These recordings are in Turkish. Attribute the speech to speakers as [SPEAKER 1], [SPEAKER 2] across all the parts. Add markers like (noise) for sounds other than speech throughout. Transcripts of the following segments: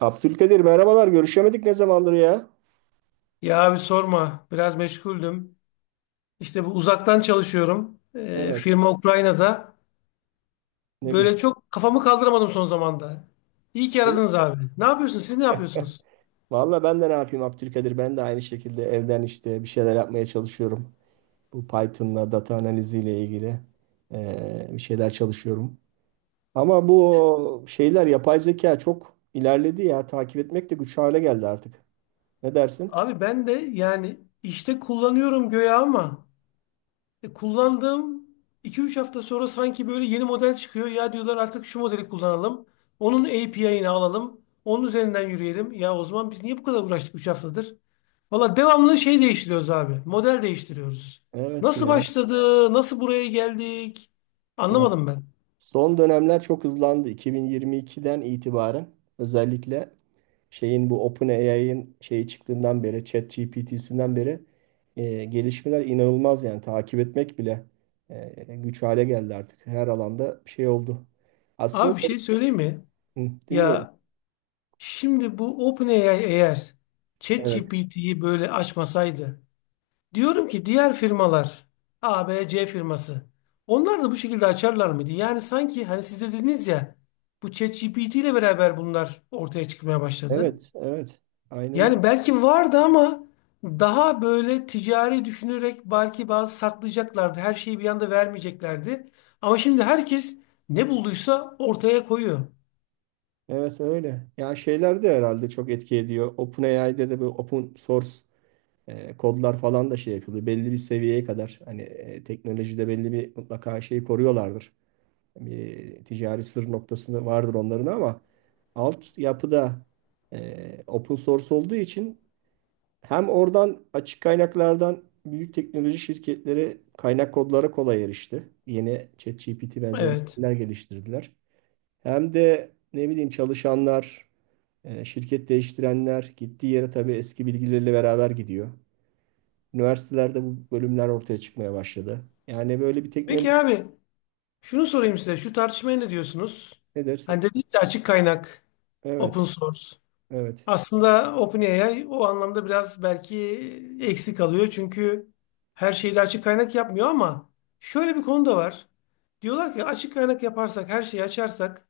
[SPEAKER 1] Abdülkadir merhabalar. Görüşemedik ne zamandır ya?
[SPEAKER 2] Ya abi sorma. Biraz meşguldüm. İşte bu uzaktan çalışıyorum.
[SPEAKER 1] Evet.
[SPEAKER 2] Firma Ukrayna'da.
[SPEAKER 1] Ne güzel.
[SPEAKER 2] Böyle çok kafamı kaldıramadım son zamanda. İyi ki aradınız abi. Ne yapıyorsunuz? Siz ne yapıyorsunuz?
[SPEAKER 1] Valla ben de ne yapayım Abdülkadir? Ben de aynı şekilde evden işte bir şeyler yapmaya çalışıyorum. Bu Python'la data analiziyle ilgili bir şeyler çalışıyorum. Ama bu şeyler yapay zeka çok ilerledi ya. Takip etmek de güç hale geldi artık. Ne dersin?
[SPEAKER 2] Abi ben de yani işte kullanıyorum göğe ama kullandığım 2-3 hafta sonra sanki böyle yeni model çıkıyor. Ya diyorlar artık şu modeli kullanalım. Onun API'ini alalım. Onun üzerinden yürüyelim. Ya o zaman biz niye bu kadar uğraştık 3 haftadır? Valla devamlı şey değiştiriyoruz abi. Model değiştiriyoruz.
[SPEAKER 1] Evet
[SPEAKER 2] Nasıl
[SPEAKER 1] ya.
[SPEAKER 2] başladı? Nasıl buraya geldik?
[SPEAKER 1] Yani
[SPEAKER 2] Anlamadım ben.
[SPEAKER 1] son dönemler çok hızlandı. 2022'den itibaren özellikle şeyin bu OpenAI'ın şeyi çıktığından beri ChatGPT'sinden beri gelişmeler inanılmaz yani takip etmek bile güç hale geldi artık. Her alanda bir şey oldu. Aslında
[SPEAKER 2] Abi bir
[SPEAKER 1] şey,
[SPEAKER 2] şey söyleyeyim mi?
[SPEAKER 1] hı, dinliyorum.
[SPEAKER 2] Ya şimdi bu OpenAI eğer
[SPEAKER 1] Evet.
[SPEAKER 2] ChatGPT'yi böyle açmasaydı. Diyorum ki diğer firmalar, A, B, C firması, onlar da bu şekilde açarlar mıydı? Yani sanki hani siz de dediniz ya, bu ChatGPT ile beraber bunlar ortaya çıkmaya başladı.
[SPEAKER 1] Evet, evet. Aynen öyle.
[SPEAKER 2] Yani belki vardı ama daha böyle ticari düşünerek belki bazı saklayacaklardı. Her şeyi bir anda vermeyeceklerdi. Ama şimdi herkes ne bulduysa ortaya koyuyor.
[SPEAKER 1] Evet öyle. Ya şeyler de herhalde çok etki ediyor. OpenAI'de de bu open source kodlar falan da şey yapılıyor. Belli bir seviyeye kadar hani teknolojide belli bir mutlaka şeyi koruyorlardır. Bir ticari sır noktasında vardır onların ama alt yapıda open source olduğu için hem oradan açık kaynaklardan büyük teknoloji şirketleri kaynak kodlara kolay erişti. Yeni ChatGPT benzeri
[SPEAKER 2] Evet.
[SPEAKER 1] modeller geliştirdiler. Hem de ne bileyim çalışanlar, şirket değiştirenler gittiği yere tabii eski bilgileriyle beraber gidiyor. Üniversitelerde bu bölümler ortaya çıkmaya başladı. Yani böyle bir teknoloji
[SPEAKER 2] Peki abi şunu sorayım size. Şu tartışmaya ne diyorsunuz?
[SPEAKER 1] nedir?
[SPEAKER 2] Hani dediniz ya, açık kaynak, open
[SPEAKER 1] Evet,
[SPEAKER 2] source.
[SPEAKER 1] evet.
[SPEAKER 2] Aslında OpenAI o anlamda biraz belki eksik kalıyor. Çünkü her şeyi de açık kaynak yapmıyor ama şöyle bir konu da var. Diyorlar ki açık kaynak yaparsak, her şeyi açarsak,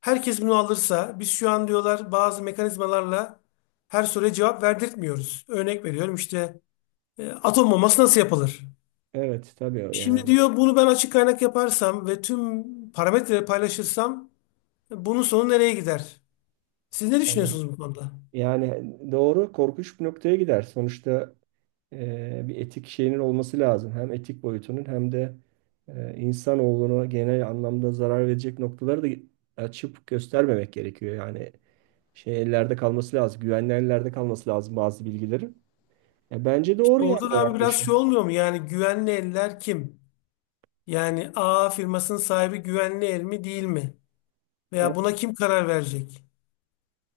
[SPEAKER 2] herkes bunu alırsa, biz şu an diyorlar bazı mekanizmalarla her soruya cevap verdirtmiyoruz. Örnek veriyorum işte, atom bombası nasıl yapılır?
[SPEAKER 1] Evet tabii
[SPEAKER 2] Şimdi
[SPEAKER 1] yani.
[SPEAKER 2] diyor bunu ben açık kaynak yaparsam ve tüm parametreleri paylaşırsam bunun sonu nereye gider? Siz ne
[SPEAKER 1] Yani
[SPEAKER 2] düşünüyorsunuz bu konuda?
[SPEAKER 1] yani doğru korkunç bir noktaya gider. Sonuçta bir etik şeyinin olması lazım. Hem etik boyutunun hem de insanoğluna genel anlamda zarar verecek noktaları da açıp göstermemek gerekiyor. Yani şey ellerde kalması lazım. Güvenli ellerde kalması lazım bazı bilgilerin. Ya bence doğru yani
[SPEAKER 2] Orada
[SPEAKER 1] o
[SPEAKER 2] da abi biraz şey
[SPEAKER 1] yaklaşım.
[SPEAKER 2] olmuyor mu? Yani güvenli eller kim? Yani A firmasının sahibi güvenli el mi değil mi?
[SPEAKER 1] E,
[SPEAKER 2] Veya buna kim karar verecek?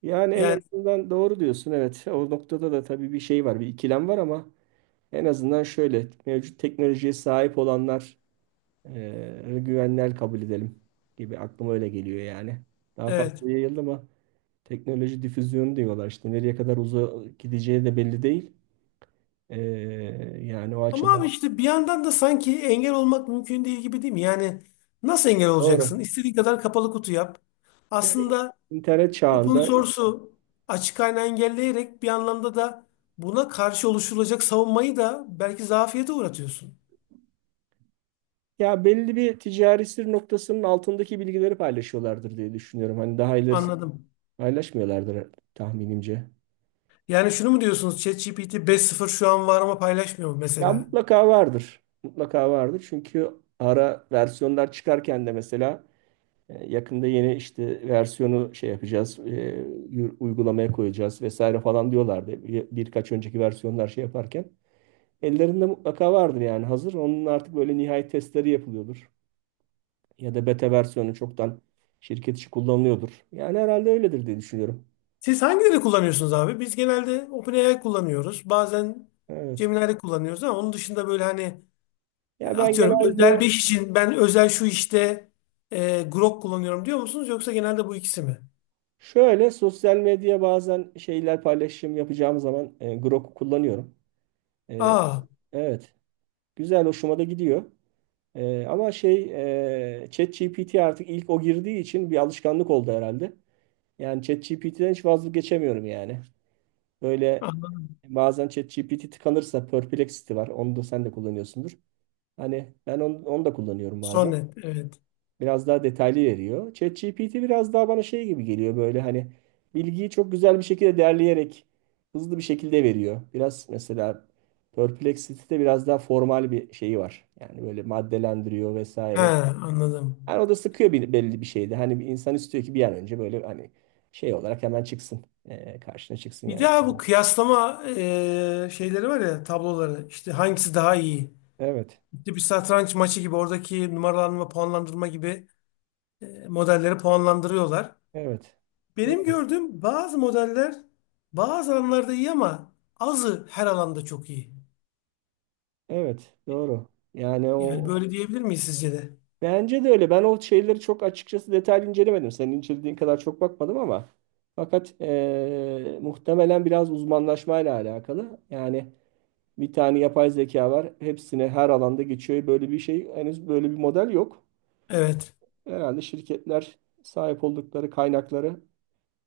[SPEAKER 1] Yani en
[SPEAKER 2] Yani
[SPEAKER 1] azından doğru diyorsun, evet. O noktada da tabii bir şey var, bir ikilem var ama en azından şöyle mevcut teknolojiye sahip olanlar güvenler kabul edelim gibi aklıma öyle geliyor yani. Daha
[SPEAKER 2] evet.
[SPEAKER 1] fazla yayıldı ama teknoloji difüzyonu diyorlar işte nereye kadar uzağa gideceği de belli değil. Ee, yani o
[SPEAKER 2] Ama
[SPEAKER 1] açıdan
[SPEAKER 2] abi işte bir yandan da sanki engel olmak mümkün değil gibi değil mi? Yani nasıl engel
[SPEAKER 1] doğru.
[SPEAKER 2] olacaksın? İstediğin kadar kapalı kutu yap.
[SPEAKER 1] Yani
[SPEAKER 2] Aslında
[SPEAKER 1] internet
[SPEAKER 2] open
[SPEAKER 1] çağında
[SPEAKER 2] source'u, açık kaynağı engelleyerek bir anlamda da buna karşı oluşturulacak savunmayı da belki zafiyete uğratıyorsun.
[SPEAKER 1] ya belli bir ticari sır noktasının altındaki bilgileri paylaşıyorlardır diye düşünüyorum. Hani daha ilerisi
[SPEAKER 2] Anladım.
[SPEAKER 1] paylaşmıyorlardır tahminimce.
[SPEAKER 2] Yani şunu mu diyorsunuz? ChatGPT 5.0 şu an var ama paylaşmıyor mu
[SPEAKER 1] Ya
[SPEAKER 2] mesela?
[SPEAKER 1] mutlaka vardır. Mutlaka vardır. Çünkü ara versiyonlar çıkarken de mesela yakında yeni işte versiyonu şey yapacağız, uygulamaya koyacağız vesaire falan diyorlardı. Birkaç önceki versiyonlar şey yaparken. Ellerinde mutlaka vardır yani hazır. Onun artık böyle nihai testleri yapılıyordur. Ya da beta versiyonu çoktan şirket içi kullanılıyordur. Yani herhalde öyledir diye düşünüyorum.
[SPEAKER 2] Siz hangileri kullanıyorsunuz abi? Biz genelde OpenAI kullanıyoruz. Bazen
[SPEAKER 1] Evet.
[SPEAKER 2] Gemini'leri kullanıyoruz ama onun dışında böyle hani
[SPEAKER 1] Ya ben
[SPEAKER 2] atıyorum özel
[SPEAKER 1] genelde
[SPEAKER 2] bir iş için ben özel şu işte Grok kullanıyorum diyor musunuz? Yoksa genelde bu ikisi mi?
[SPEAKER 1] şöyle sosyal medya bazen şeyler paylaşım yapacağım zaman Grok'u kullanıyorum. E,
[SPEAKER 2] Aa,
[SPEAKER 1] evet. Güzel hoşuma da gidiyor. Ama şey ChatGPT artık ilk o girdiği için bir alışkanlık oldu herhalde. Yani ChatGPT'den hiç vazgeçemiyorum yani. Böyle
[SPEAKER 2] anladım.
[SPEAKER 1] bazen ChatGPT tıkanırsa Perplexity var. Onu da sen de kullanıyorsundur. Hani ben onu da kullanıyorum bazen.
[SPEAKER 2] Sonnet, evet.
[SPEAKER 1] Biraz daha detaylı veriyor. ChatGPT biraz daha bana şey gibi geliyor böyle hani bilgiyi çok güzel bir şekilde derleyerek hızlı bir şekilde veriyor. Biraz mesela Perplexity'de biraz daha formal bir şeyi var. Yani böyle maddelendiriyor
[SPEAKER 2] He,
[SPEAKER 1] vesaire. Yani
[SPEAKER 2] anladım.
[SPEAKER 1] o da sıkıyor bir, belli bir şeydi. Hani bir insan istiyor ki bir an önce böyle hani şey olarak hemen çıksın. Karşına çıksın
[SPEAKER 2] Bir
[SPEAKER 1] yani.
[SPEAKER 2] daha bu kıyaslama şeyleri var ya, tabloları. İşte hangisi daha iyi?
[SPEAKER 1] Evet.
[SPEAKER 2] İşte bir satranç maçı gibi oradaki numaralanma, puanlandırma gibi modelleri puanlandırıyorlar.
[SPEAKER 1] Evet.
[SPEAKER 2] Benim
[SPEAKER 1] Doğru.
[SPEAKER 2] gördüğüm bazı modeller bazı alanlarda iyi ama azı her alanda çok iyi.
[SPEAKER 1] Evet. Doğru. Yani
[SPEAKER 2] Yani
[SPEAKER 1] o
[SPEAKER 2] böyle diyebilir miyiz sizce de?
[SPEAKER 1] bence de öyle. Ben o şeyleri çok açıkçası detaylı incelemedim. Senin incelediğin kadar çok bakmadım ama fakat muhtemelen biraz uzmanlaşmayla alakalı. Yani bir tane yapay zeka var. Hepsine her alanda geçiyor. Böyle bir şey henüz böyle bir model yok.
[SPEAKER 2] Evet.
[SPEAKER 1] Herhalde şirketler sahip oldukları kaynakları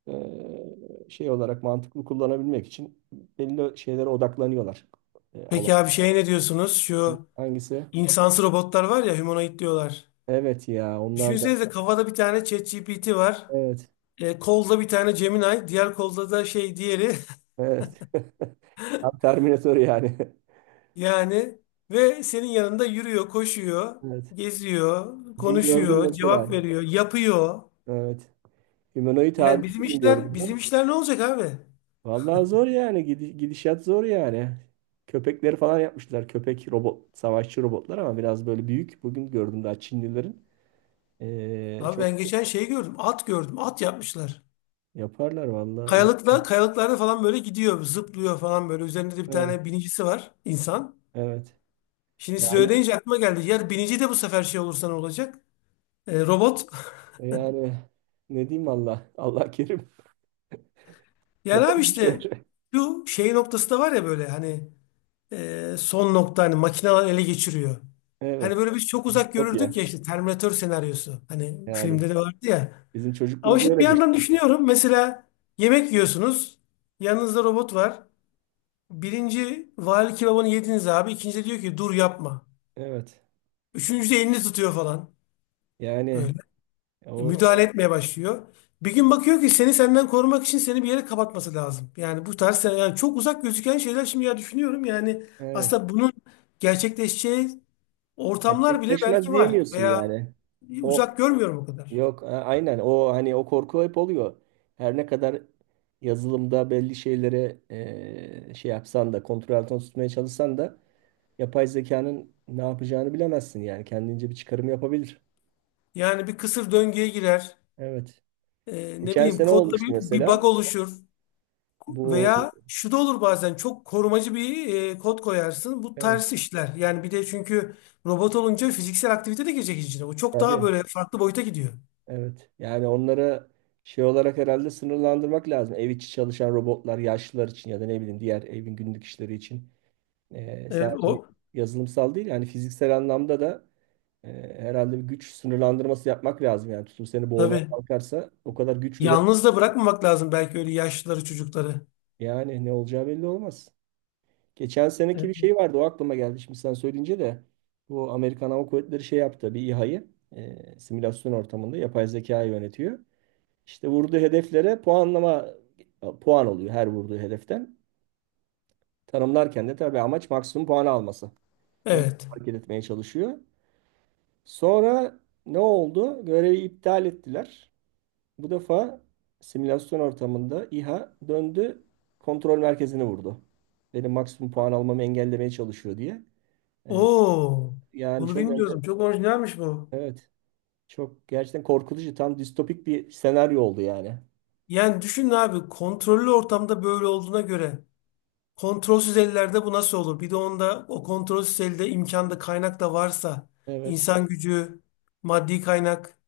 [SPEAKER 1] eee, şey olarak mantıklı kullanabilmek için belli şeylere odaklanıyorlar. Alan.
[SPEAKER 2] Peki abi şey, ne diyorsunuz? Şu
[SPEAKER 1] Hangisi?
[SPEAKER 2] insansı robotlar var ya, humanoid diyorlar.
[SPEAKER 1] Evet ya onlar da.
[SPEAKER 2] Düşünsenize, kafada bir tane ChatGPT var.
[SPEAKER 1] Evet.
[SPEAKER 2] Kolda bir tane Gemini. Diğer kolda da şey, diğeri. (laughs)
[SPEAKER 1] Evet. (laughs) Tam Terminator yani. (laughs)
[SPEAKER 2] Yani ve senin yanında yürüyor, koşuyor,
[SPEAKER 1] Evet.
[SPEAKER 2] geziyor,
[SPEAKER 1] Bugün gördüm
[SPEAKER 2] konuşuyor,
[SPEAKER 1] mesela.
[SPEAKER 2] cevap veriyor, yapıyor.
[SPEAKER 1] Evet. Humanoid halini
[SPEAKER 2] Yani bizim
[SPEAKER 1] bugün
[SPEAKER 2] işler,
[SPEAKER 1] gördüm ben.
[SPEAKER 2] bizim işler ne olacak abi?
[SPEAKER 1] Vallahi zor yani. Gidişat zor yani. Köpekleri falan yapmışlar. Köpek robot, savaşçı robotlar ama biraz böyle büyük. Bugün gördüm daha Çinlilerin.
[SPEAKER 2] Abi
[SPEAKER 1] Çok
[SPEAKER 2] ben geçen şey gördüm. At gördüm. At yapmışlar.
[SPEAKER 1] yaparlar vallahi.
[SPEAKER 2] Kayalıkta, kayalıklarda falan böyle gidiyor. Zıplıyor falan böyle. Üzerinde de bir
[SPEAKER 1] Evet.
[SPEAKER 2] tane binicisi var. İnsan.
[SPEAKER 1] Evet.
[SPEAKER 2] Şimdi siz
[SPEAKER 1] Yani
[SPEAKER 2] öyle deyince aklıma geldi. Yer binici de bu sefer şey olursa ne olacak? Robot. (laughs)
[SPEAKER 1] e yani ne diyeyim Allah? Allah kerim. (laughs)
[SPEAKER 2] Yani
[SPEAKER 1] Yapalım
[SPEAKER 2] abi
[SPEAKER 1] bir
[SPEAKER 2] işte
[SPEAKER 1] şey.
[SPEAKER 2] şu şey noktası da var ya, böyle hani son nokta, hani makineler ele geçiriyor. Hani
[SPEAKER 1] Evet.
[SPEAKER 2] böyle biz çok uzak
[SPEAKER 1] Distopya.
[SPEAKER 2] görürdük ya, işte Terminator senaryosu. Hani
[SPEAKER 1] Yani
[SPEAKER 2] filmde de vardı ya.
[SPEAKER 1] bizim
[SPEAKER 2] Ama
[SPEAKER 1] çocukluğumuz
[SPEAKER 2] şimdi
[SPEAKER 1] öyle
[SPEAKER 2] bir
[SPEAKER 1] geçti.
[SPEAKER 2] yandan düşünüyorum. Mesela yemek yiyorsunuz. Yanınızda robot var. Birinci vali kebabını yediniz abi. İkinci de diyor ki dur yapma.
[SPEAKER 1] Evet.
[SPEAKER 2] Üçüncü de elini tutuyor falan.
[SPEAKER 1] Yani
[SPEAKER 2] Böyle.
[SPEAKER 1] o, o-
[SPEAKER 2] Müdahale etmeye başlıyor. Bir gün bakıyor ki seni senden korumak için seni bir yere kapatması lazım. Yani bu tarz, yani çok uzak gözüken şeyler şimdi ya düşünüyorum. Yani
[SPEAKER 1] evet.
[SPEAKER 2] aslında bunun gerçekleşeceği ortamlar bile
[SPEAKER 1] Gerçekleşmez
[SPEAKER 2] belki var.
[SPEAKER 1] diyemiyorsun
[SPEAKER 2] Veya
[SPEAKER 1] yani. O
[SPEAKER 2] uzak görmüyorum o kadar.
[SPEAKER 1] yok a- aynen o hani o korku hep oluyor. Her ne kadar yazılımda belli şeylere şey yapsan da kontrol altına tutmaya çalışsan da yapay zekanın ne yapacağını bilemezsin yani kendince bir çıkarım yapabilir.
[SPEAKER 2] Yani bir kısır döngüye girer.
[SPEAKER 1] Evet.
[SPEAKER 2] Ne
[SPEAKER 1] Geçen
[SPEAKER 2] bileyim,
[SPEAKER 1] sene
[SPEAKER 2] kodda
[SPEAKER 1] olmuştu
[SPEAKER 2] bir bug
[SPEAKER 1] mesela.
[SPEAKER 2] oluşur.
[SPEAKER 1] Bu
[SPEAKER 2] Veya şu da olur, bazen çok korumacı bir kod koyarsın. Bu
[SPEAKER 1] evet,
[SPEAKER 2] ters işler. Yani bir de çünkü robot olunca fiziksel aktivite de girecek içine. O çok daha
[SPEAKER 1] tabii.
[SPEAKER 2] böyle farklı boyuta gidiyor.
[SPEAKER 1] Evet. Yani onlara şey olarak herhalde sınırlandırmak lazım. Ev içi çalışan robotlar yaşlılar için ya da ne bileyim diğer evin günlük işleri için.
[SPEAKER 2] O
[SPEAKER 1] Sadece yazılımsal değil yani fiziksel anlamda da e, herhalde bir güç sınırlandırması yapmak lazım. Yani tutup seni boğmaya
[SPEAKER 2] tabii.
[SPEAKER 1] kalkarsa o kadar güç üret
[SPEAKER 2] Yalnız da bırakmamak lazım belki öyle yaşlıları, çocukları.
[SPEAKER 1] yani ne olacağı belli olmaz. Geçen seneki bir
[SPEAKER 2] Evet.
[SPEAKER 1] şey vardı o aklıma geldi şimdi sen söyleyince de bu Amerikan Hava Kuvvetleri şey yaptı bir İHA'yı simülasyon ortamında yapay zekayı yönetiyor. İşte vurduğu hedeflere puanlama puan oluyor her vurduğu hedeften. Tanımlarken de tabii amaç maksimum puan alması. Onu
[SPEAKER 2] Evet.
[SPEAKER 1] hareket etmeye çalışıyor. Sonra ne oldu? Görevi iptal ettiler. Bu defa simülasyon ortamında İHA döndü kontrol merkezini vurdu. Benim maksimum puan almamı engellemeye çalışıyor diye. Ee,
[SPEAKER 2] Oo,
[SPEAKER 1] yani
[SPEAKER 2] bunu
[SPEAKER 1] çok enter-
[SPEAKER 2] bilmiyordum. Çok orijinalmiş bu.
[SPEAKER 1] evet, çok gerçekten korkutucu tam distopik bir senaryo oldu yani.
[SPEAKER 2] Yani düşün abi, kontrollü ortamda böyle olduğuna göre kontrolsüz ellerde bu nasıl olur? Bir de onda o kontrolsüz elde imkanda kaynak da varsa,
[SPEAKER 1] Evet
[SPEAKER 2] insan gücü, maddi kaynak,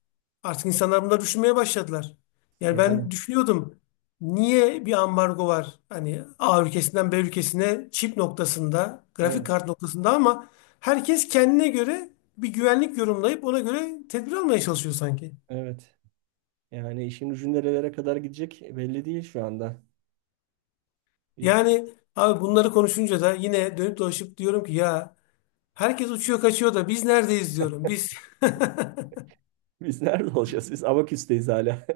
[SPEAKER 2] artık insanlar bunları düşünmeye başladılar. Yani
[SPEAKER 1] yani
[SPEAKER 2] ben düşünüyordum niye bir ambargo var? Hani A ülkesinden B ülkesine, çip noktasında, grafik
[SPEAKER 1] evet,
[SPEAKER 2] kart noktasında, ama herkes kendine göre bir güvenlik yorumlayıp ona göre tedbir almaya çalışıyor sanki.
[SPEAKER 1] evet. Yani işin ucu nerelere kadar gidecek belli değil şu anda. Bi-
[SPEAKER 2] Yani abi bunları konuşunca da yine dönüp dolaşıp diyorum ki ya, herkes uçuyor kaçıyor da biz neredeyiz diyorum. Biz. (laughs)
[SPEAKER 1] Biz nerede olacağız? Biz Abaküs'teyiz hala.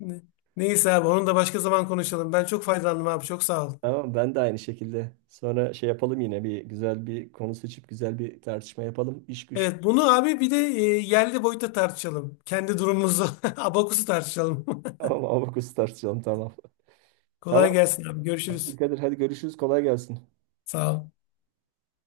[SPEAKER 2] Ne- neyse abi, onu da başka zaman konuşalım. Ben çok faydalandım abi, çok sağ ol.
[SPEAKER 1] (laughs) Ama ben de aynı şekilde. Sonra şey yapalım yine bir güzel bir konu seçip güzel bir tartışma yapalım. İş güç.
[SPEAKER 2] Evet, bunu abi bir de yerli boyutta tartışalım. Kendi durumumuzu, (laughs) abakusu tartışalım.
[SPEAKER 1] (laughs)
[SPEAKER 2] (laughs)
[SPEAKER 1] Tamam Abaküs tartışalım tamam. Tamam.
[SPEAKER 2] Kolay gelsin abi, görüşürüz.
[SPEAKER 1] Kadir hadi görüşürüz. Kolay gelsin.
[SPEAKER 2] Sağ ol.